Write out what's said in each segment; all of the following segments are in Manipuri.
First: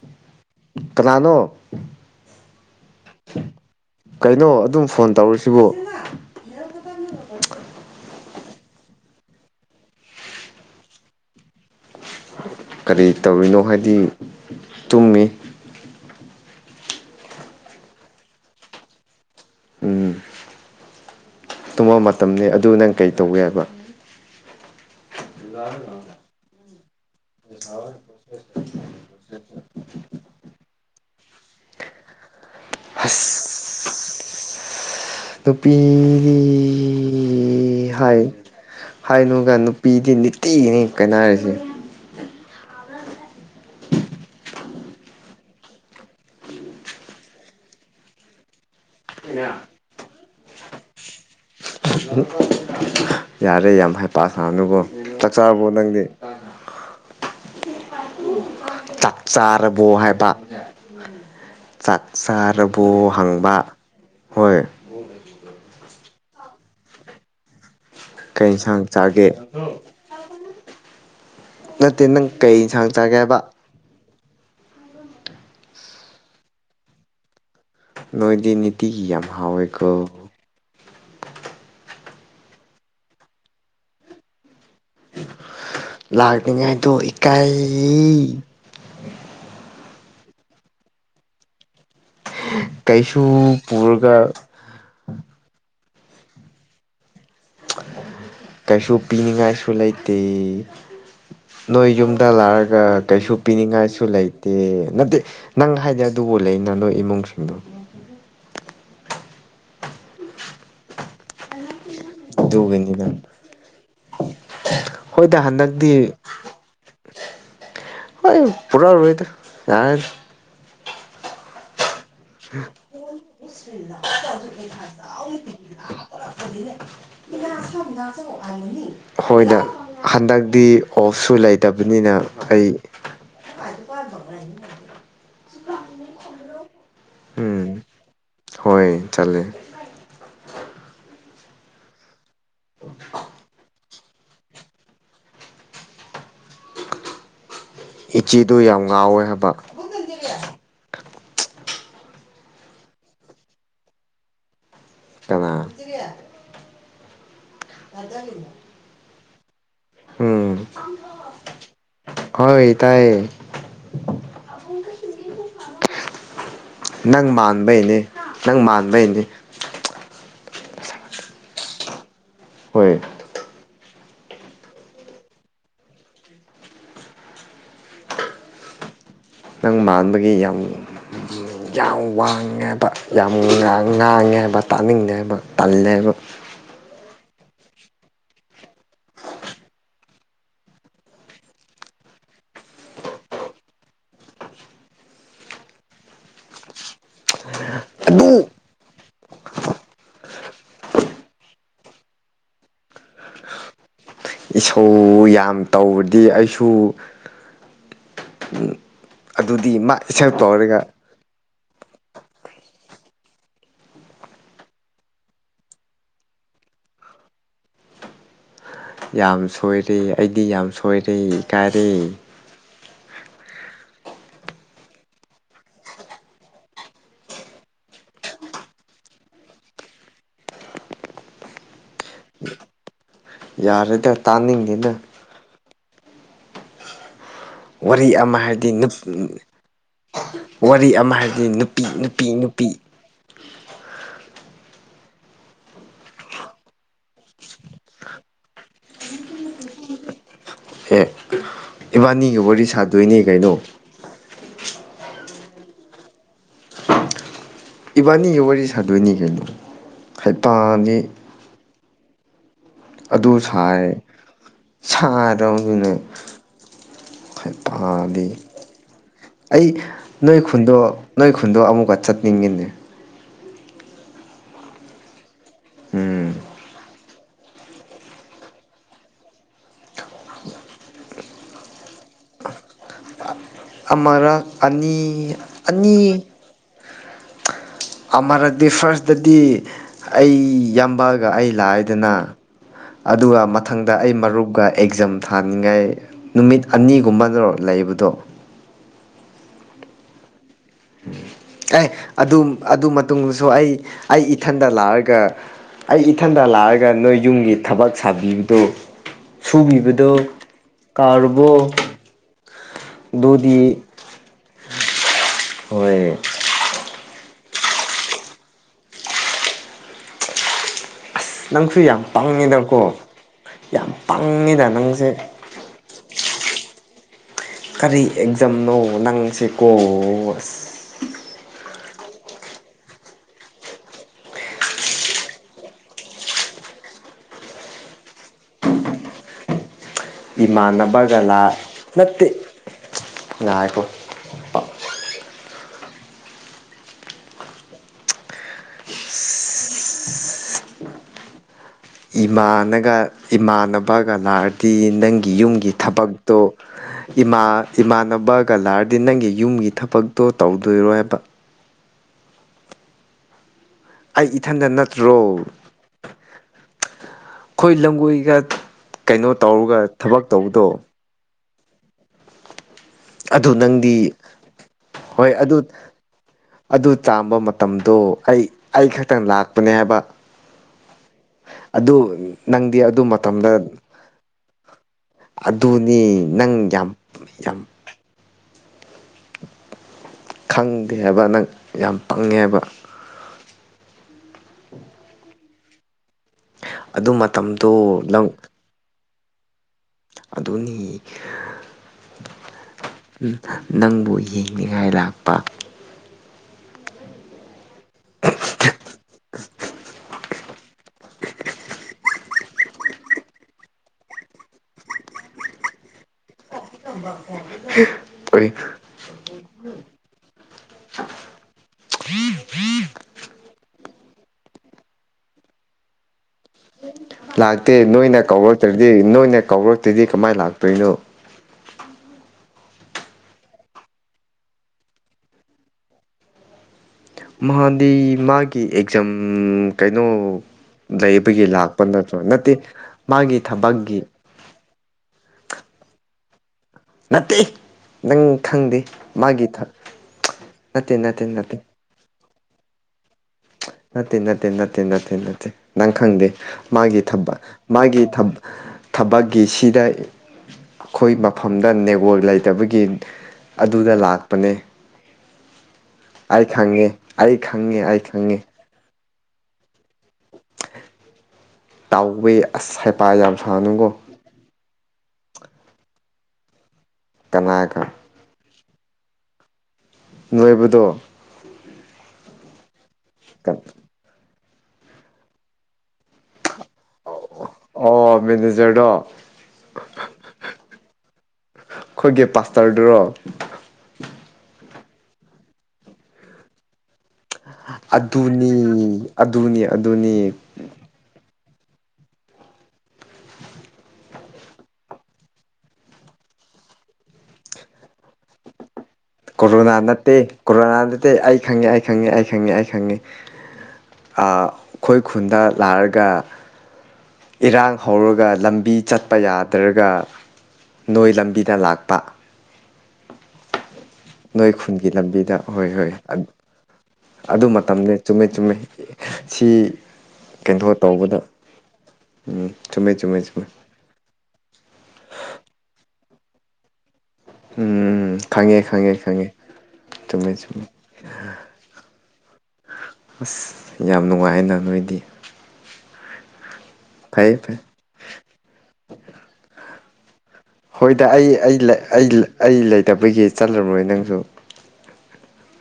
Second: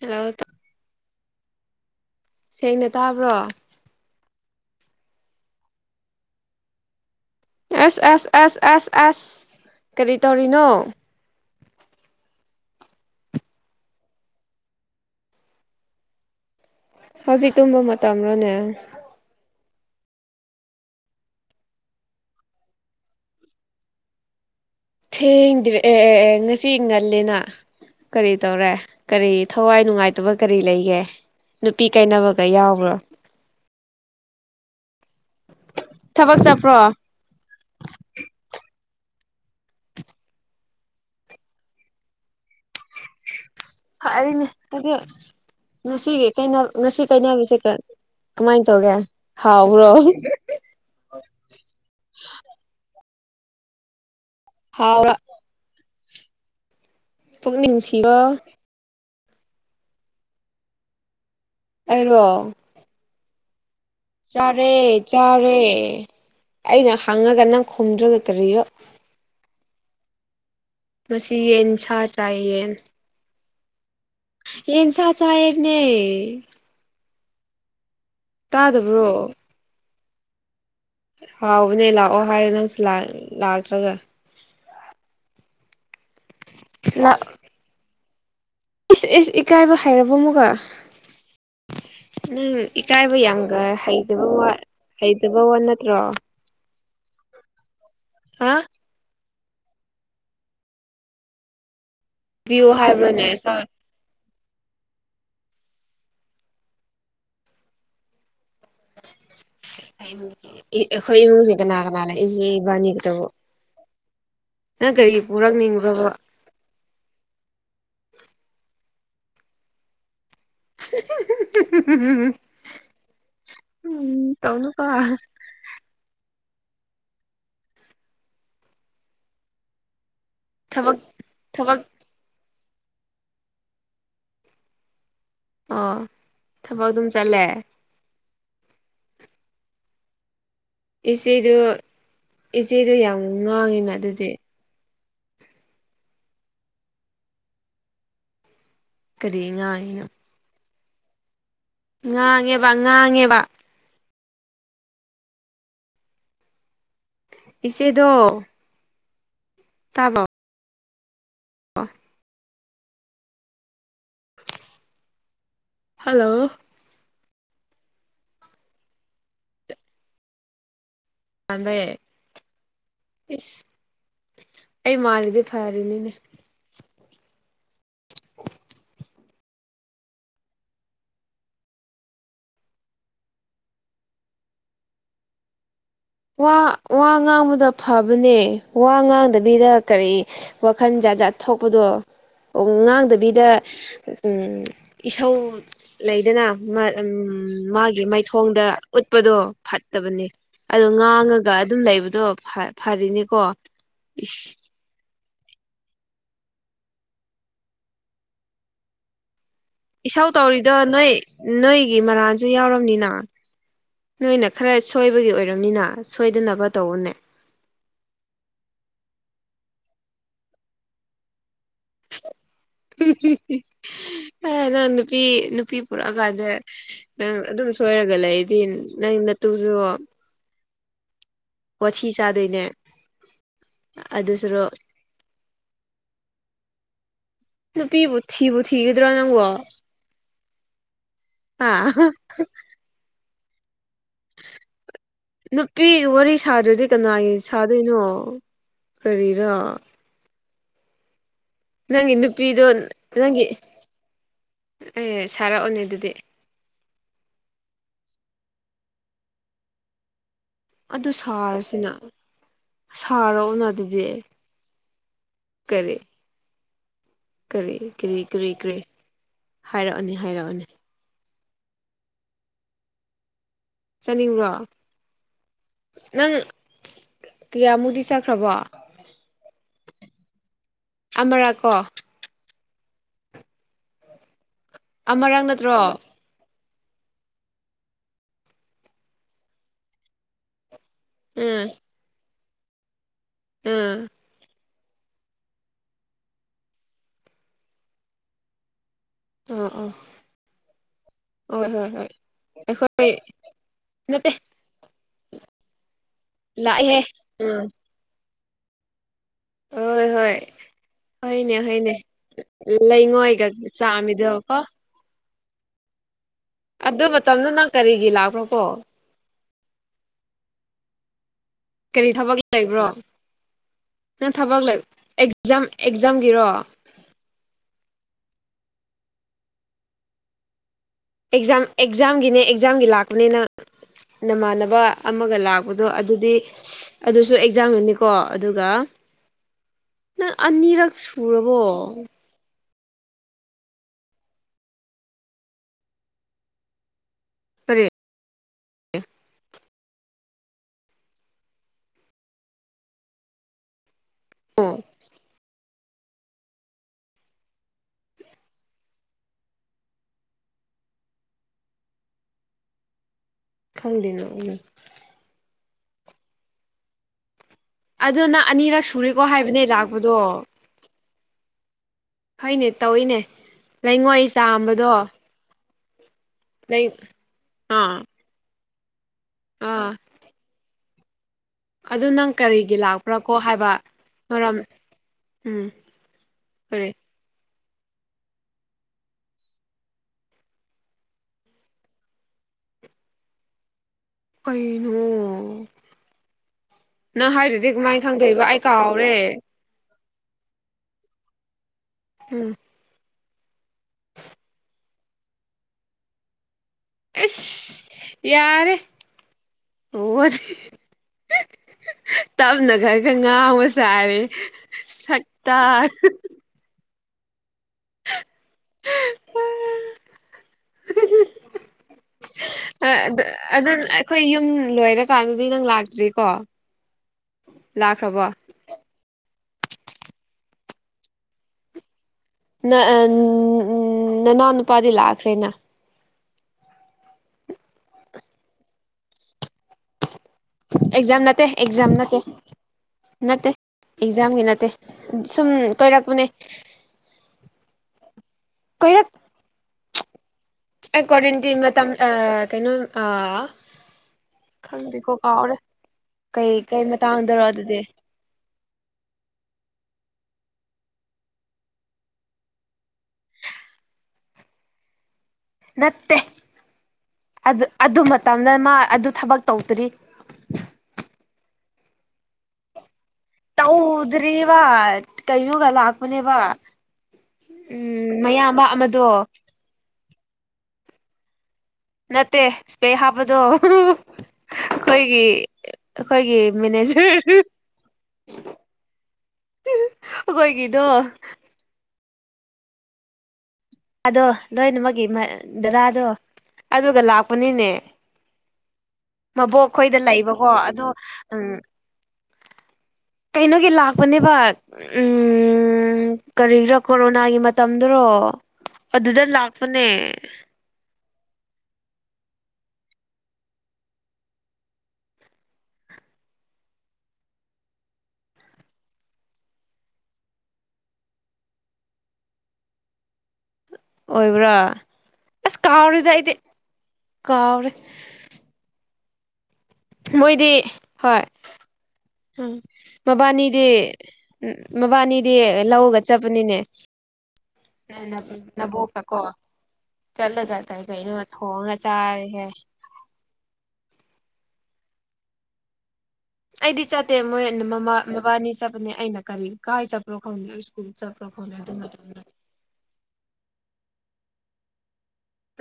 ꯍꯜꯂꯣ ꯀꯅꯥꯥꯅꯣ ꯁꯦꯡꯅ ꯇꯥꯕ꯭ꯔꯣ ꯀꯩꯅꯣ ꯑꯗꯨꯝ ꯐꯣꯟ ꯇꯧꯔꯁꯤꯕꯨ ꯑꯁ ꯑꯁ ꯑꯁ ꯑꯁ ꯑꯁ ꯀꯔꯤ ꯇꯧꯔꯤꯅꯣ ꯀꯔꯤ ꯇꯧꯔꯤꯅꯣ ꯍꯥꯏꯗꯤ ꯇꯨꯝꯃꯤ ꯍꯧꯖꯤꯛ ꯇꯨꯝꯕ ꯃꯇꯝ꯭ꯔꯣꯅꯦ ꯎꯝ ꯇꯨꯝꯃ ꯃꯇꯝꯅꯤ ꯑꯗꯨ ꯅꯪ ꯀꯩ ꯇꯧꯒꯦ ꯍꯥꯏꯕ ꯊꯦꯡꯗ꯭ꯔꯤ ꯑꯦ ꯑꯦ ꯉꯁꯤ ꯉꯜꯂꯤꯅ ꯀꯔꯤ ꯇꯧꯔꯦ ꯀꯔꯤ ꯊꯋꯥꯏ ꯅꯨꯡꯉꯥꯏꯇꯕ ꯀꯔꯤ ꯂꯩꯒꯦ ꯅꯨꯄꯤ ꯀꯩꯅꯕ ꯒ ꯌꯥꯎꯕ꯭ꯔꯥ ꯑꯁ ꯅꯨꯄꯤ ꯊꯕꯛ ꯆꯠꯄ꯭ꯔꯣ ꯍꯥꯏ ꯍꯥꯏꯅꯨꯒ ꯅꯨꯄꯤꯗꯤ ꯅꯤꯇꯤꯅꯤ ꯀꯥꯏꯅꯔꯤꯁꯦ ꯐꯔꯤꯅꯦ ꯑꯗꯨꯗꯤ ꯉꯁꯤꯒꯤꯅ ꯉꯁꯤ ꯀꯩꯅꯕꯤꯁꯦ ꯀꯃꯥꯏ ꯇꯧꯒꯦ ꯍꯥꯎꯕ꯭ꯔꯣ [unintelligible] ꯌꯥꯔꯦ ꯌꯥꯝ ꯍꯩꯄꯥ ꯁꯥꯅꯨꯀ‌ꯣ ꯍꯥꯎꯔ ꯆꯥꯛ ꯆꯔꯕꯣ ꯅꯪꯗꯤ ꯄꯨꯛꯅꯤꯡꯅꯨꯡꯁꯤ ꯋꯥ ꯆꯥꯛ ꯆꯥꯔꯕꯣ ꯍꯥꯏꯕ ꯆꯥꯛ ꯑꯩꯔꯣ ꯆꯥꯔꯕꯣ ꯍꯪꯕ ꯍꯣꯏ ꯆꯥꯔꯦ ꯆꯥꯔꯦ ꯑꯩꯅ ꯍꯪꯉꯒ ꯅꯪ ꯈꯨꯝꯗ꯭ꯔꯒ ꯀꯩ ꯀꯔꯤꯔ ꯏꯟꯁꯥꯡ ꯆꯥꯒꯦ ꯅꯠꯇꯦ ꯌꯦꯟꯁꯥ ꯅꯪ ꯀꯩ ꯏꯟꯁꯥꯡ ꯆꯥꯒꯦ ꯍꯥꯏꯕ ꯌ‌ꯦꯟꯁꯥ ꯆꯥꯏꯍꯥꯏꯕꯅꯦ ꯅꯣꯏꯗꯤ ꯅꯤꯇꯤꯒꯤ ꯌꯥꯝ ꯍꯥꯎꯋꯦꯀꯣ ꯍꯥꯎꯕꯅꯦ ꯂꯥꯛꯑꯣ ꯍꯥꯏꯔꯦ ꯅꯪꯁꯨ ꯂꯥꯛꯇ꯭ꯔꯒ ꯂꯥꯛꯅꯤꯉꯥꯏꯗꯣ ꯏꯀꯥꯏ ꯍꯥꯏꯔꯕꯣ ꯑꯃꯨꯒ ꯅꯪ ꯏꯀꯥꯏꯕ ꯀꯩꯁꯨ ꯌꯥꯝꯒ ꯍꯩꯕ ꯄꯨꯔꯒ ꯍꯩꯇꯕ ꯋꯥ ꯅꯠꯇ꯭ꯔꯣ ꯍꯥ ꯀꯩꯁꯨ ꯄꯤꯅꯤꯡꯉꯥꯏꯁꯨ ꯂꯩꯇꯦ ꯅꯣꯏ ꯌꯨꯝꯗ ꯄꯤꯌꯨ ꯂꯥꯛꯑꯒ ꯀꯩꯁꯨ ꯍꯥꯏꯕ꯭ꯔꯅꯦ ꯄꯤꯅꯤꯡꯉꯥꯏꯁꯨ ꯂꯩ ꯇꯦ ꯅꯠꯇꯦ ꯅꯪ ꯍꯥꯏꯗꯤ ꯑꯗꯨꯕꯨ ꯂꯩ ꯅ ꯅꯣꯏ ꯏꯃꯨꯡꯁꯤꯡꯗꯣ ꯨꯑꯁ ꯑꯩꯈꯣꯏ ꯏꯃꯨꯡꯁꯦ ꯀꯅꯥ ꯀꯅꯥ ꯂꯩ ꯏꯅ‌ꯦ ꯑꯗꯨꯒꯤꯅꯤꯗ ꯏꯕꯥꯅꯤꯈꯛꯇꯕꯨ ꯍꯣꯏꯗ ꯍꯟꯗꯛꯇꯤ ꯍꯣꯏ ꯄꯨꯔꯥꯔ‌ꯏꯗ ꯌꯥ [unintelligible] ꯎꯝ ꯇꯧꯅꯨꯀꯣ [unintelligible] ꯍꯣꯏꯗ ꯍꯟꯗꯛꯇꯤ ꯊꯕꯛ ꯑꯣꯐꯁꯨ ꯊꯕꯛ ꯂꯩꯇꯕꯅꯤꯅ ꯑꯩ ꯑꯣ ꯊꯕꯛ ꯑꯗꯨꯝ ꯆꯠꯂꯦ ꯎꯝ ꯍꯣꯏ ꯆꯂꯦ ꯏꯆꯦꯗꯨ ꯏꯆꯦꯗꯨ ꯌꯥꯝ ꯉꯥꯡꯉꯤꯅ ꯑꯗꯨꯗꯤ ꯏꯆꯦꯗꯨ ꯌꯥꯝ ꯉꯥꯎꯋꯦ ꯀꯔꯤ ꯍꯥꯏꯕ ꯉꯥꯡꯉꯤꯅꯣ ꯉꯥꯡꯉꯦꯕ ꯉꯥꯡꯉꯦꯕ ꯀꯅꯥ ꯏꯆꯦꯗ ꯎꯝ ꯑ ꯍꯣꯏ ꯇꯥꯏꯑꯌꯦ ꯍꯜꯂꯣ ꯅꯪ ꯃꯥꯟꯕꯩꯅꯤ ꯅꯪ ꯃꯥꯟꯕꯩꯅꯤ ꯑꯗꯦ ꯍꯣꯏ ꯑꯩ ꯃꯥꯒꯤꯗꯤ ꯐꯔꯤꯅꯤꯅꯦ [unintelligible] ꯅꯪ ꯃꯥꯟꯕꯒꯤ ꯌꯥꯝ ꯌꯥꯝ ꯋꯥꯡꯉꯦꯕ ꯌꯥꯝ ꯉꯥꯡꯉꯦ ꯍꯥꯏꯕ ꯇꯥꯅꯤꯡꯗꯦ ꯍꯥꯏꯕ ꯇꯜꯂꯦꯕ ꯋꯥ ꯋꯥ ꯉꯥꯡꯕꯗꯣ ꯐꯕꯅꯦ ꯋꯥ ꯉꯥꯡꯗꯕꯤꯗ ꯀꯔꯤ ꯋꯥꯈꯜ ꯖꯥꯖꯥꯠ ꯊꯣꯛꯄꯗꯣ ꯕ [unintelligible] ꯑꯣ ꯉꯥꯡꯗꯕꯤꯗ ꯎꯝ ꯏꯁꯧ ꯂꯩꯗꯅ ꯑꯃ ꯎꯝ ꯎꯝ ꯃꯥꯒꯤ ꯑꯗꯨ ꯃꯥꯏꯊꯣꯡꯗ ꯎꯠꯄꯗꯣ ꯐꯠꯇꯕꯅꯦ ꯑꯗꯣ ꯉꯥꯡꯉꯒ ꯑꯗꯨꯝ ꯂꯩꯕꯗꯣ ꯐ ꯐꯔꯤꯅꯤꯀꯣ ꯏꯁ ꯏꯁꯧ ꯌꯥꯝ ꯇꯧꯕꯗꯤ ꯑꯩꯁꯨ [unintelligible] ꯑꯗꯨꯗꯤ ꯃꯥ ꯏꯁꯧ [unintelligible] ꯇꯧꯔꯤꯗꯣ ꯇꯧꯔꯒ ꯅꯣꯏ ꯅꯣꯏꯒꯤ ꯃꯔꯥꯟꯁꯨ ꯌꯥꯎꯔꯝꯅꯤꯅ ꯅꯣꯏꯅ ꯈꯔ ꯁꯣꯏꯕꯒꯤ ꯑꯣꯏꯔꯝꯅꯤꯅ ꯁꯣꯏꯗꯅꯕ ꯇꯧꯑꯣꯅꯦ [inaudible] ꯌꯥꯝ ꯁꯣꯏꯔꯦ ꯑꯩꯗꯤ ꯌꯥꯝ ꯁꯣꯏꯔꯦ ꯏꯀꯥꯏꯔꯦ [unintelligible] [unintelligible] ꯅꯪ ꯅꯨꯄꯤ ꯅꯨꯄꯤ ꯄꯨꯔꯛꯑ ꯀꯥꯟꯗ ꯅꯪ ꯑꯗꯨꯝ ꯁꯣꯏꯔꯒ ꯂꯩꯗꯤ ꯅꯪ ꯅꯇꯨꯁꯨ [unintelligible] ꯋꯥꯊꯤ ꯆꯥꯗꯣꯏꯅꯦ ꯌꯥꯔꯦꯗꯥ ꯑꯗꯨ ꯁꯔꯨꯛ ꯇꯅꯤꯡꯗꯦ ꯅꯪ ꯋꯥꯔꯤ ꯅꯨꯄꯤꯕꯨ ꯑꯃ ꯊꯤꯕꯨ ꯍꯥꯏꯗꯤ ꯊꯤꯒꯗ꯭ꯔꯣ ꯅꯪꯕꯣ [unintelligible] ꯋꯥꯔꯤ ꯑꯃ ꯍꯥꯏꯕꯗꯤ ꯍꯥ ꯅꯨꯄꯤ ꯅꯨꯄꯤ ꯅꯨꯄꯤ ꯅꯨꯄꯤ ꯋꯥꯔꯤ ꯁꯥꯗ꯭ꯔꯗꯤ ꯀꯅꯥꯒꯤ ꯁꯥꯗꯣꯏꯅꯣ ꯀꯔꯤꯔꯥ ꯑꯦ ꯅꯪꯒꯤ ꯏꯕꯥꯅꯤꯒꯤ ꯋꯥꯔꯤ ꯅꯨꯄꯤꯗꯣ ꯁꯥꯗꯣꯏꯅꯦ ꯅꯪꯒꯤ ꯀꯩꯅꯣ ꯑꯦ ꯁꯥꯔꯛꯑꯣꯅꯦ ꯑꯗꯨꯗꯤ ꯏꯕꯥꯅꯤꯒꯤ ꯋꯥꯔꯤ ꯁꯥꯗꯣꯏꯅꯤ ꯀꯩꯅꯣ ꯍꯩꯄꯥꯗꯤ ꯑꯗꯨ ꯁꯥꯔꯁꯤꯅ ꯑꯗꯨ ꯁꯥꯔꯛꯑꯣꯅ ꯁꯥꯔꯦ ꯑꯗꯨꯗꯤ ꯀꯔꯤ [unintelligible] ꯀꯔꯤ ꯀꯔꯤ ꯍꯩꯄꯥꯗꯤ ꯀꯔꯤ ꯀꯔꯤ ꯑꯩ ꯍꯥꯏꯔꯛꯑꯣꯅꯦ ꯅꯣꯏ ꯍꯥꯏꯔꯛꯑꯣꯅꯦ ꯈꯨꯟꯗꯣ ꯅꯣꯏ ꯈꯨꯟꯗꯣ ꯑꯃꯨꯛꯀ ꯆꯠꯅꯤꯡꯉꯤꯅꯦ ꯆꯠꯅꯤꯡꯕ꯭ꯔꯣ ꯎꯝ ꯅꯪ ꯀꯌꯥꯝꯃꯨꯛꯗꯤ ꯆꯠꯈ꯭ꯔꯕꯣ ꯑꯃꯔꯛꯀꯣ ꯑꯃꯔꯛ ꯑꯅꯤ ꯑꯃꯔꯛ ꯑꯅꯤ ꯅꯠꯇ꯭ꯔꯣ ꯑꯃꯔꯛꯇꯤ ꯐꯥꯔꯁꯇꯗꯤ ꯑꯩ ꯌꯥꯝꯕꯒ ꯑꯩ ꯎꯝ ꯂꯥꯛꯑꯦꯗꯅꯥ ꯑꯗꯨꯒ ꯃꯊꯪꯗ ꯎꯝ ꯑꯩ ꯃꯔꯨꯞꯒ ꯑꯦꯛꯖꯥꯝ ꯊꯥꯅꯤꯡꯉꯥꯏ ꯅꯨꯃꯤꯠ ꯑꯅꯤꯒꯨꯝꯕꯅꯔꯣ ꯂꯩꯕꯗꯣ ꯑꯥ ꯑꯥ ꯑꯦ ꯑꯗꯨꯝ ꯑꯗꯨ ꯑꯩꯈꯣꯏ ꯃꯇꯨꯡꯗꯁꯨ ꯑꯩ ꯑꯩ ꯅꯠꯇꯦ ꯏꯊꯟꯗ ꯂꯥꯛꯑꯒ ꯑꯗꯨꯒ ꯑꯩ ꯏꯊꯟꯇ ꯂꯥꯛꯑꯒ ꯂꯥꯛꯑꯦꯍꯦ ꯅꯣꯏ ꯌꯨꯝꯒꯤ ꯎꯝ ꯊꯕꯛ ꯁꯥꯕꯤꯕꯗꯨ ꯍꯣꯏ ꯁꯨꯕꯤꯕꯗꯨ ꯍꯣꯏ ꯍꯣꯏꯅꯦ ꯍꯣꯏꯅꯦ ꯂꯩꯉꯣꯏꯒ ꯑꯗꯨꯗꯤ ꯆꯥꯝꯃꯤꯗꯣꯀꯣ ꯍꯣꯏ ꯑꯗꯨ ꯃꯇꯝꯗ ꯅꯪ ꯀꯔꯤꯒꯤ ꯂꯥꯛꯄꯥ꯭ꯔꯀꯣ ꯑꯁ ꯅꯪꯁꯨ ꯌꯥꯝ ꯀꯔꯤ ꯊꯕꯛ ꯄꯪꯉꯤꯗꯀꯣ ꯂꯩꯕ꯭ꯔꯣ ꯌꯥꯝ ꯅꯪ ꯊꯕꯛ ꯄꯪꯉꯤꯗ ꯂꯩ ꯅꯪꯁꯦ ꯑꯦꯛꯖꯥꯝ ꯑꯦꯛꯖꯥꯝꯒꯤꯔꯣ ꯀꯔꯤ ꯑꯦꯛꯖꯥꯝꯅꯣ ꯅꯪꯁꯦꯀꯣ ꯑꯁ ꯑꯦꯛꯖꯥꯝ ꯑꯦꯛꯖꯥꯝꯒꯤꯅꯦ ꯑꯦꯛꯖꯥꯝꯒꯤ ꯂꯥꯛꯄꯅꯦ ꯅꯪ ꯅꯃꯥꯟꯅꯕ ꯑꯃꯒ ꯂꯥꯛꯄꯗꯣ ꯑꯗꯨꯗꯤ ꯑꯗꯨꯁꯨ ꯑꯦꯛꯖꯥꯝꯒꯤꯅꯦꯀꯣ ꯑꯗꯨꯒ [inaudible] ꯑꯅꯤꯔꯛ ꯏꯃꯥꯟꯅꯕꯒ ꯂꯥꯛ ꯁꯨꯔꯕꯣ ꯅꯠꯇꯦ ꯥꯏꯈꯣ ꯑ ꯀ ꯏꯃꯥꯅꯒ ꯏꯃꯥꯟꯅꯕꯒ ꯂꯥꯔꯗꯤ ꯅꯪꯒꯤ ꯌꯨꯝꯒꯤ ꯊꯕꯛꯇꯣ ꯃꯥ ꯏꯃꯥꯟꯅꯕꯒ ꯂꯥꯔꯗꯤ ꯅꯪꯒꯤ ꯌꯨꯝꯒꯤ ꯊꯕꯛꯇꯣ ꯇꯧꯗꯣꯏꯔꯣꯏꯕ ꯈꯪꯗꯦꯅ ꯑꯩ ꯑꯩꯅ ꯏꯊꯟꯗ ꯅꯠꯇ꯭ꯔꯣ ꯑꯩꯈꯣꯏ ꯑꯗꯣ ꯂꯝꯒꯣꯏꯒ ꯅꯪ ꯑꯅꯤꯔꯛ ꯁꯨꯔꯦꯀꯣ ꯀꯩꯅꯣ ꯍꯥꯏꯕꯅꯦ ꯇꯧꯔꯒ ꯂꯥꯛꯄꯗꯣ ꯊꯕꯛ ꯇꯧꯕꯗꯣ ꯐꯩꯅꯦ ꯇꯧꯏꯅꯦ ꯑꯗꯨ ꯅꯪꯗꯤ ꯂꯩꯉꯣꯏ ꯆꯥꯝꯕꯗꯣ ꯍꯣꯏ ꯑꯗꯨ ꯂꯩ ꯑꯗꯨ ꯆꯥꯝꯕ ꯃꯇꯝꯗꯣ ꯑꯥ ꯑꯩ ꯑꯩ ꯈꯛꯇꯪ ꯂꯥꯛꯄꯅꯦ ꯑꯥ ꯍꯥꯏꯕ ꯑꯗꯨ ꯅꯪ ꯀꯔꯤꯒꯤ ꯅꯪꯗꯤ ꯑꯗꯨ ꯂꯥꯛꯄ꯭ꯔꯥ ꯀꯣ ꯃꯇꯝꯗ ꯍꯥꯏꯕ ꯃꯔꯝ ꯎꯝ ꯑꯗꯨꯅꯤ ꯅꯪ ꯌꯥꯝ ꯀꯔꯤ ꯌꯥꯝ ꯈꯪꯗꯦ ꯍꯥꯏꯕ ꯅꯪ ꯌꯥꯝ ꯄꯪꯉꯦ ꯍꯥꯏꯕ ꯀꯩꯅꯩꯅ ꯑꯗꯨ ꯅꯪ ꯍꯥꯏꯗꯨꯗꯤ ꯀꯃꯥꯏꯅ ꯃꯇꯝꯗꯣ ꯅꯪ ꯈꯪꯗꯩꯕ ꯑꯩ ꯀꯥꯎꯍꯥꯎꯔꯦ ꯑꯗꯨꯅꯤ ꯑꯥ ꯅꯪꯕꯨ ꯌꯦꯡꯅꯤꯡꯉꯥꯏ ꯂꯥꯛꯄ ꯌꯥꯔ ꯍꯗꯤ ꯇꯞꯅ ꯈꯔ ꯈꯔ ꯉꯥꯎꯉ ꯁꯥꯔꯦ ꯁꯇꯥꯔ ꯑꯣꯏꯔꯤ ꯎꯝ ꯑꯗꯨ ꯑꯩꯈꯣꯏ ꯌꯨꯝ ꯂꯣꯏꯔꯀꯥꯟꯗꯗꯤ ꯅꯪ ꯂꯥꯛꯇ꯭ꯔꯤꯀꯣ ꯂꯥꯛꯇꯦ ꯅꯣꯏꯅ ꯂꯥꯛꯈ꯭ꯔꯕꯣ ꯀꯧꯔꯛꯇ꯭ꯔꯗꯤ ꯅꯣꯏꯅ ꯀꯧꯔꯛꯇ꯭ꯔꯗꯤ ꯀꯃꯥꯏ ꯂꯥꯛꯇꯣꯏꯅꯣ ꯅꯅꯥꯎ ꯅꯨꯄꯥꯗꯤ ꯂꯥꯛꯈ꯭ꯔꯦꯅ ꯃꯥꯥꯟꯗꯤ ꯃꯥꯒꯤ ꯑꯦꯛꯖꯥꯝ ꯀꯩꯅꯣ ꯑꯦꯛꯖꯥꯝ ꯅꯠꯇꯦ ꯂꯩꯕꯒꯤ ꯂꯥꯛꯄ ꯑꯦꯛꯖꯥꯝ ꯅꯠꯇ꯭ꯔꯣ ꯅꯠꯇꯦ ꯃꯥꯒꯤ ꯅꯠꯇꯦ ꯊꯕꯛꯀꯤ ꯑꯦꯛꯖꯥꯝꯒꯤ ꯅꯠꯇꯦ ꯁꯨꯝ ꯀꯣꯏꯔꯛꯄꯅꯦ ꯅꯠꯇꯦ ꯅꯪ ꯈꯪꯗꯦ ꯀꯣꯏꯔꯛ ꯃꯥꯒꯤ ꯊꯛ ꯑꯦ ꯀꯦꯟꯗꯤ ꯑ ꯀꯩꯅꯣ ꯋꯥꯥ ꯅꯠꯇꯦ ꯅꯠꯇꯦ ꯅꯠꯇꯦ ꯅꯠꯇꯦ ꯅꯠꯇꯦ ꯅꯪ ꯈꯪꯗꯦ ꯀꯩ ꯀꯩ ꯃꯥꯒꯤ ꯊꯕꯛ ꯃꯇꯥꯡꯗꯔꯣ ꯑꯗꯨꯗꯤ ꯃꯥꯒꯤ ꯊꯕꯛ ꯒꯦꯁꯤꯗ ꯑꯩꯈꯣꯏ ꯃꯐꯝꯗ ꯅꯦꯋꯥꯛ ꯂꯩꯇꯕꯒꯤ ꯑꯗꯨꯗ ꯂꯥꯛꯄꯅꯦ ꯅꯠꯇꯦ ꯑꯩ ꯈꯪꯉꯦ ꯑꯩ ꯈꯪꯉꯦ ꯑꯩ ꯑꯗꯨ ꯈꯪꯉꯦ ꯃꯇꯝꯗ ꯃꯥ ꯑꯗꯨ ꯊꯕꯛ ꯇꯧꯗ꯭ꯔꯤ ꯇꯥꯎꯋꯦ ꯑꯁ ꯌꯥꯝ ꯁꯥꯅꯨꯀꯣ ꯇꯧꯗ꯭ꯔꯤꯔꯤꯕ ꯀꯩꯅꯣꯒ ꯂꯥꯛꯄꯅꯦꯕ ꯀꯅꯥꯒ ꯃꯗꯣ ꯅꯣꯏꯕꯗ ꯅꯠꯇꯦ ꯏꯁꯄꯦ ꯍꯥꯞꯄꯗꯣ ꯑꯩꯈꯣꯏꯒꯤ ꯑꯩꯈꯣꯏꯒꯤ ꯃꯅꯦꯖꯔ ꯑꯣ ꯃꯦꯅꯦꯖꯔꯗꯣ ꯀꯣꯏ ꯀꯤꯗꯣ ꯑꯩꯈꯣꯏꯒꯤ ꯄꯥꯁꯇꯔꯗꯨꯔꯣ ꯑꯗꯣ ꯂꯣꯏꯅꯃꯛꯒꯤ ꯗꯗꯥꯗꯣ ꯑꯗꯨ ꯑꯗꯨꯒ ꯂꯥꯛꯄꯅꯤꯅꯦ ꯑꯗꯨꯅꯤ ꯑꯗꯨꯅꯤ ꯃꯕꯣꯛꯈꯣꯏꯗ ꯑꯗꯨꯅꯤ ꯂꯩꯕꯀꯣ ꯑꯗ ꯑꯪ ꯀꯩꯅꯣꯒꯤ ꯂꯥꯛꯄꯅꯦꯕ ꯎ ꯀꯔꯤꯒꯤꯔꯥ ꯀꯣꯔꯣꯅꯥꯒꯤ ꯃꯇꯝꯗꯨꯔꯣ ꯑꯣ ꯀꯣꯔꯣꯅꯥ ꯅꯠꯇꯦ ꯀꯣꯔꯣꯅꯥ ꯅꯠꯇꯦ ꯑꯩ ꯈꯪꯉꯦ ꯑꯩ ꯈꯪꯉꯦ ꯑꯩ ꯈꯪꯉꯦ ꯑꯩ ꯈꯪꯉꯦ ꯑꯩꯈꯣꯏ ꯈꯨꯟꯗ ꯂꯥꯛꯑꯒ ꯏꯔꯥꯡ ꯍꯧꯔꯒ ꯂꯝꯕꯤ ꯆꯠꯄ ꯌꯥꯗ꯭ꯔꯒ ꯅꯣꯏ ꯂꯝꯕꯤꯗ ꯂꯥꯛꯄ [inaudible] ꯅꯣꯏ ꯑꯣꯏꯕ꯭ꯔꯥ ꯈꯨꯟꯒꯤ ꯂꯝꯕꯤꯗ ꯑꯁ ꯍꯣꯏ ꯍꯣꯏ ꯀꯥꯎꯔꯦꯗ ꯑꯩꯗꯤ ꯑꯗꯨ ꯀꯥꯎꯔꯦ ꯃꯇꯝꯅꯦ ꯆꯨꯝꯃꯦ ꯆꯨꯝꯃꯦ ꯁꯤ ꯃꯣꯏꯗꯤ ꯀꯩꯅꯣ ꯍꯣꯏ ꯇꯧꯕꯗ ꯑ ꯎꯝ ꯆꯨꯝꯃꯦ ꯆꯨꯝꯃꯦ ꯆꯨꯝꯃꯦ ꯃꯕꯥꯅꯤꯗꯤ ꯃꯕꯥꯅꯤꯗꯤ ꯂꯧꯔꯒ ꯆꯠꯄꯅꯤꯅꯦ ꯎꯝ ꯈꯪꯉꯦ ꯈꯪꯉꯦ ꯅꯕꯣꯛꯀꯀꯣ ꯈꯪꯉꯦ ꯆꯨꯝꯃꯦ ꯆꯠꯂꯒ ꯆꯨꯝꯃꯦ ꯀꯩ ꯀꯩꯅꯣ ꯊꯣꯡꯉꯒ ꯆꯥꯔꯦꯍꯦ ꯑꯁ ꯌꯥꯝ ꯅꯨꯡꯉꯥꯏ ꯅꯨꯡꯉꯥꯏꯅ ꯅꯣꯏꯗꯤ ꯑꯩꯗꯤ ꯆꯠꯇꯦ ꯐꯩ ꯃꯣꯏ ꯐꯩ ꯃꯃꯥ ꯕꯕꯥꯅꯤ ꯆꯠꯄꯅꯦ ꯑꯩꯅ ꯀꯔꯤ ꯀꯥꯏ ꯆꯠꯄ ꯍꯣꯏꯗ ꯑꯩ ꯑꯩ ꯂꯩꯇꯕꯒꯤ ꯆꯠꯂ꯭ꯔꯣꯏ ꯅꯪꯁꯨ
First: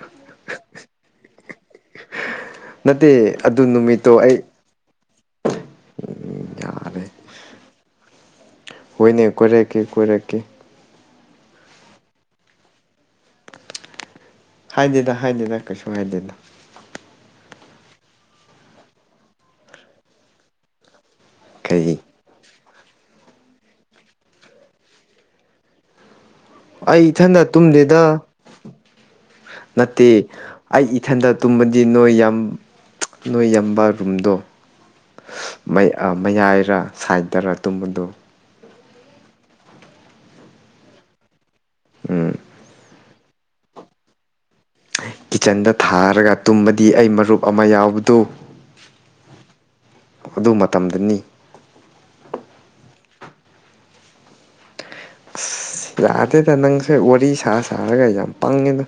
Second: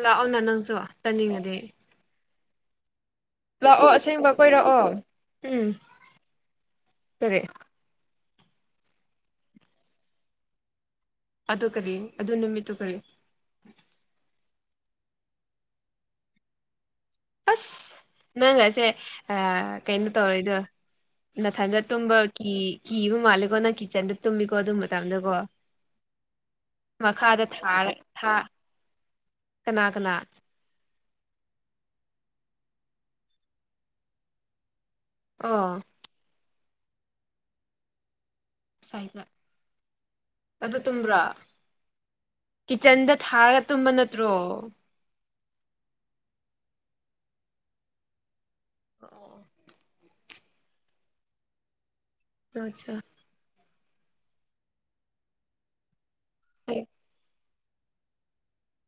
ꯂꯥꯛꯑꯣꯅ ꯅꯪꯁꯨ ꯆꯠꯅꯤꯡꯉꯗꯤ ꯅꯠꯇꯦ ꯑꯗꯨ ꯂꯥꯛꯑꯣ ꯅꯨꯃꯤꯠꯇꯣ ꯑꯁꯦꯡꯕ ꯑꯩ ꯀꯣꯏꯔꯛꯑꯣ ꯎꯝ ꯌꯥꯔꯦ ꯁꯔ ꯍꯣꯏꯅꯦ ꯀꯣꯏꯔꯛꯀꯦ ꯀꯣꯏꯔꯛꯀꯦ ꯑꯗꯨ ꯀꯔꯤ ꯑꯗꯨ ꯅꯨꯃꯤꯠꯇꯨ ꯀꯔꯤ ꯍꯥꯏꯗꯦꯗ ꯍꯥꯏꯗꯦꯗ ꯀꯩꯁꯨ ꯍꯥꯏꯗꯦꯗ ꯑꯁ ꯅꯪꯒꯁꯦ ꯀꯩꯅꯣ ꯇꯧꯔꯣꯏꯗꯣ ꯅꯊꯥꯖ ꯀꯩ ꯇꯨꯝꯝꯕꯒꯤ ꯀꯤꯕ ꯃꯥꯜꯂꯦꯀꯣ ꯅꯪ ꯀꯤꯠꯆꯟꯗ ꯇꯨꯝꯃꯤꯀꯣ ꯑꯗꯨ ꯃꯇꯥꯡꯗꯀꯣ ꯑꯩ ꯏꯊꯟꯗ ꯇꯨꯝꯗꯦꯗ ꯀꯅꯥ ꯅꯠꯇꯦ ꯀꯅꯥ ꯑꯩ ꯏꯊꯟꯗ ꯇꯨꯝꯃꯗꯤ ꯅꯣꯏ ꯌꯥꯝ ꯅꯣꯏ ꯌꯥꯝꯕ ꯔꯨꯝꯗꯣ ꯑꯣ ꯃꯌꯥꯏꯔ ꯁꯥꯏꯠꯇꯔ ꯇꯨꯝꯕꯗꯣ ꯗ ꯑ ꯇ꯭ꯔꯥ ꯎꯝ ꯀꯤꯆꯟꯗ ꯊꯥꯔꯒ ꯇꯨꯝꯝꯕ ꯅꯠꯇ꯭ꯔꯣ ꯀꯤꯠꯆꯟꯗ ꯊꯥꯔꯒ ꯇꯨꯝꯃꯗꯤ ꯑꯩ ꯃꯔꯨꯞ ꯑꯃ ꯌꯥꯎꯕꯗꯨ ꯑꯣ ꯑꯗꯨ ꯃꯇꯝꯗꯅꯤ ꯑꯆꯥ ꯑꯁ ꯌꯥꯗꯦꯗ ꯅꯪꯁ ꯋꯥꯔꯤ ꯁꯥ ꯁꯥꯔꯒ ꯌꯥꯝ ꯄꯪꯉꯤꯗꯣ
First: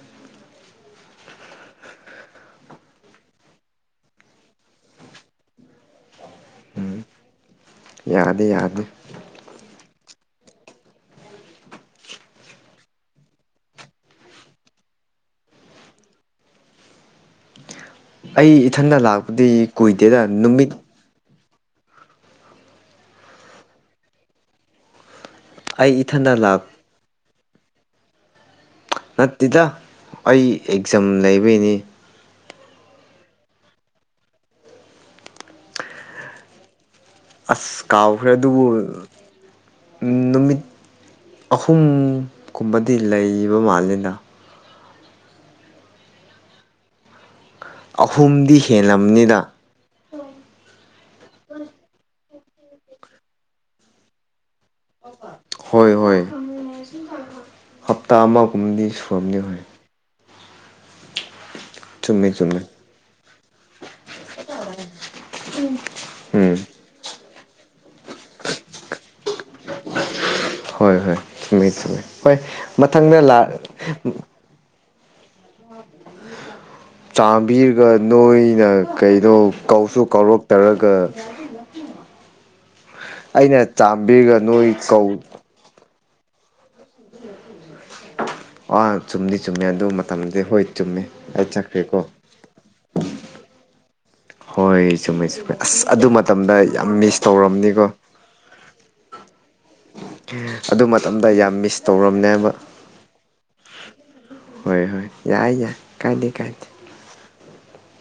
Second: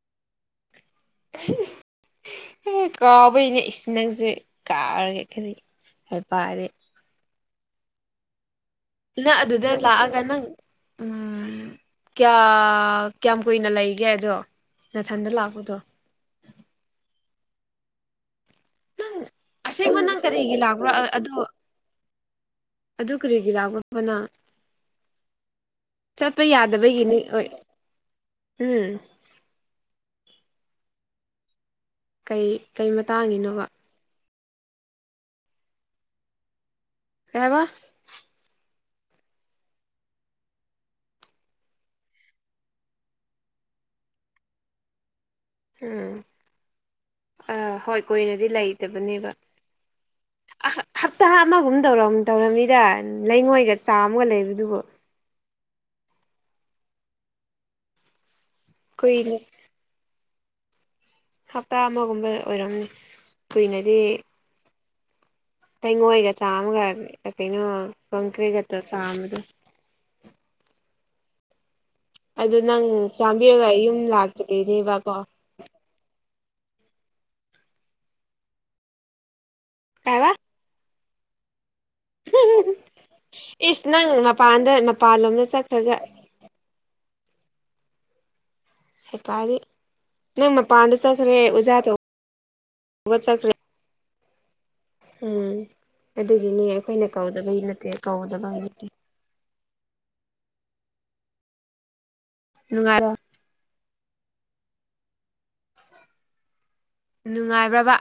ꯑꯦ ꯀꯥꯎꯕꯒꯤꯅꯦ ꯏꯁꯤꯡ ꯅꯪꯁꯦ ꯀꯥꯔꯒꯦ ꯈꯜꯂꯤ ꯍꯥꯏ ꯄꯔꯦ ꯌꯥꯗꯦ ꯌꯥꯗꯦ ꯏ ꯑꯗꯨꯗ ꯂꯥꯛꯑꯒ ꯅꯪ ꯎ ꯀꯌꯥ ꯀꯌꯥꯝ ꯀꯨꯏꯅ ꯂꯩꯒꯦ ꯑꯗꯣ ꯅꯥꯊꯟꯗ ꯂꯥꯛꯄꯗꯣ ꯑꯩ ꯏꯊꯟꯗ ꯅꯪ ꯂꯥꯛꯄꯗꯤ ꯑꯁꯦꯡꯕ ꯀꯨꯏꯗꯦꯗ ꯅꯪ ꯀꯔꯤꯒꯤ ꯅꯨꯃꯤꯠ ꯂꯥꯛꯄ꯭ꯔꯣ ꯑꯗꯨ ꯑꯗꯨ ꯀꯔꯤꯒꯤ ꯂꯥꯛꯒꯕꯅ ꯑꯩ ꯏꯊꯟꯗ ꯆꯠꯄ ꯂꯥꯛ ꯌꯥꯗꯕꯒꯤꯅꯤ ꯍꯣꯏ ꯅꯠꯇꯦꯗ ꯑꯩ ꯑꯦꯛꯖꯥꯝ ꯂꯩꯕꯩꯅꯤ ꯀꯩ ꯀꯩ ꯃꯇꯥꯡꯉꯤꯅꯣꯕ ꯀꯩ ꯍꯥꯏꯕ ꯑꯁ ꯀꯥꯎꯈ꯭ꯔꯦ ꯑꯗꯨꯕꯨ ꯅꯨꯃꯤꯠ ꯑꯍꯨꯝꯒꯨꯝꯕꯗꯤ ꯂꯩꯕ ꯃꯥꯜꯂꯤꯅ ꯎꯝ ꯑ ꯍꯣꯏ ꯀꯣꯏꯏꯔꯗꯤ ꯑꯍꯨꯝꯗꯤ ꯂꯩꯇꯕꯅꯦꯕ ꯍꯦꯜꯂꯝꯅꯤꯗ ꯑ ꯍꯞꯇꯥ ꯑꯃꯒꯨꯝ ꯇꯧ ꯇꯧꯔꯝꯅꯤꯗ ꯂꯩꯉꯣꯏꯒ ꯆꯥꯃꯒ ꯂꯩꯕꯗꯨꯕꯨ ꯍꯣꯏ ꯍꯣꯏ ꯍꯞꯇꯥ ꯑꯃꯒꯨꯝꯗꯤ ꯀꯨꯏꯅ ꯁꯨꯝꯅꯤ ꯍꯣꯏ ꯍꯞꯇꯥ ꯆꯨꯝꯃꯦ ꯑꯃꯒꯨꯝꯕ ꯆꯨꯝꯃꯦ ꯑꯣꯏꯔꯝꯃꯤ ꯀꯨꯏꯅꯗꯤ ꯇꯉꯣꯏꯒ ꯎꯝ ꯆꯥꯝꯃꯒ ꯀꯩꯅꯣ ꯀꯪꯀ꯭ꯔꯔꯤꯒ ꯆꯥꯃꯗ ꯍꯣꯏ ꯍꯣꯏ ꯁꯤꯃꯦꯁꯤꯃꯦ ꯍꯣꯏ ꯑꯗꯨ ꯅꯪ ꯃꯊꯪꯗ ꯂꯥꯛ ꯆꯥꯝꯕꯤꯔꯒ ꯌꯨꯝ ꯂꯥꯛꯇ꯭ꯔꯤꯅꯦꯕꯀꯣ ꯆꯥꯕꯤꯔꯒ ꯅꯣꯏꯅ ꯀꯩꯅꯣ ꯀꯧꯁꯨ ꯀꯩꯕ ꯀꯧꯔꯛꯇꯔꯒ ꯑꯩꯅ ꯏꯁ ꯅꯪ ꯆꯥꯝꯕꯤꯔꯒ ꯃꯄꯥꯟꯗ ꯅꯣꯏ ꯀꯧ ꯃꯄꯥꯟꯂꯣꯝꯗ ꯆꯠꯈ꯭ꯔꯒ ꯑꯥ ꯆꯨꯝꯗꯤ ꯍꯥꯏꯄꯥꯗꯤ ꯆꯨꯝꯃꯦ ꯑꯗꯨ ꯃꯇꯝꯗꯤ ꯅꯪ ꯍꯣꯏ ꯃꯄꯥꯟꯗ ꯆꯨꯝꯃꯦ ꯆꯠꯈ꯭ꯔꯦ ꯑꯩ ꯑꯣꯖꯥ ꯇ ꯆꯠꯈ꯭ꯔꯦꯀꯣ ꯍꯕ ꯆꯀ꯭ꯔꯦ ꯍꯣꯏ ꯆꯨꯝꯃꯦꯩ ꯆꯨꯝꯃꯩ ꯑꯁ ꯑꯗꯨ ꯃꯇꯝꯗ ꯑꯗꯨꯒꯤꯅꯦ ꯌꯥꯝ ꯑꯩꯈꯣꯏꯅ ꯃꯤꯁ ꯀꯧꯗꯕꯒꯤ ꯇꯧꯔꯕꯝꯅꯤꯀꯣ ꯅꯠꯇꯦ ꯀꯧꯗꯕꯒꯤ ꯅꯠꯇꯦ ꯑꯗꯨ ꯃꯇꯝꯗ ꯌꯥꯝ ꯃꯤꯁ ꯇꯧꯔꯝ ꯅꯨꯡꯉꯥꯏꯔꯣ ꯍꯣꯏ ꯍꯣꯏ ꯌꯥꯏ ꯌꯥꯏ ꯀꯥꯏꯗ ꯀꯥꯏꯗ ꯅꯨꯡꯉꯥꯏꯕ꯭ꯔꯕ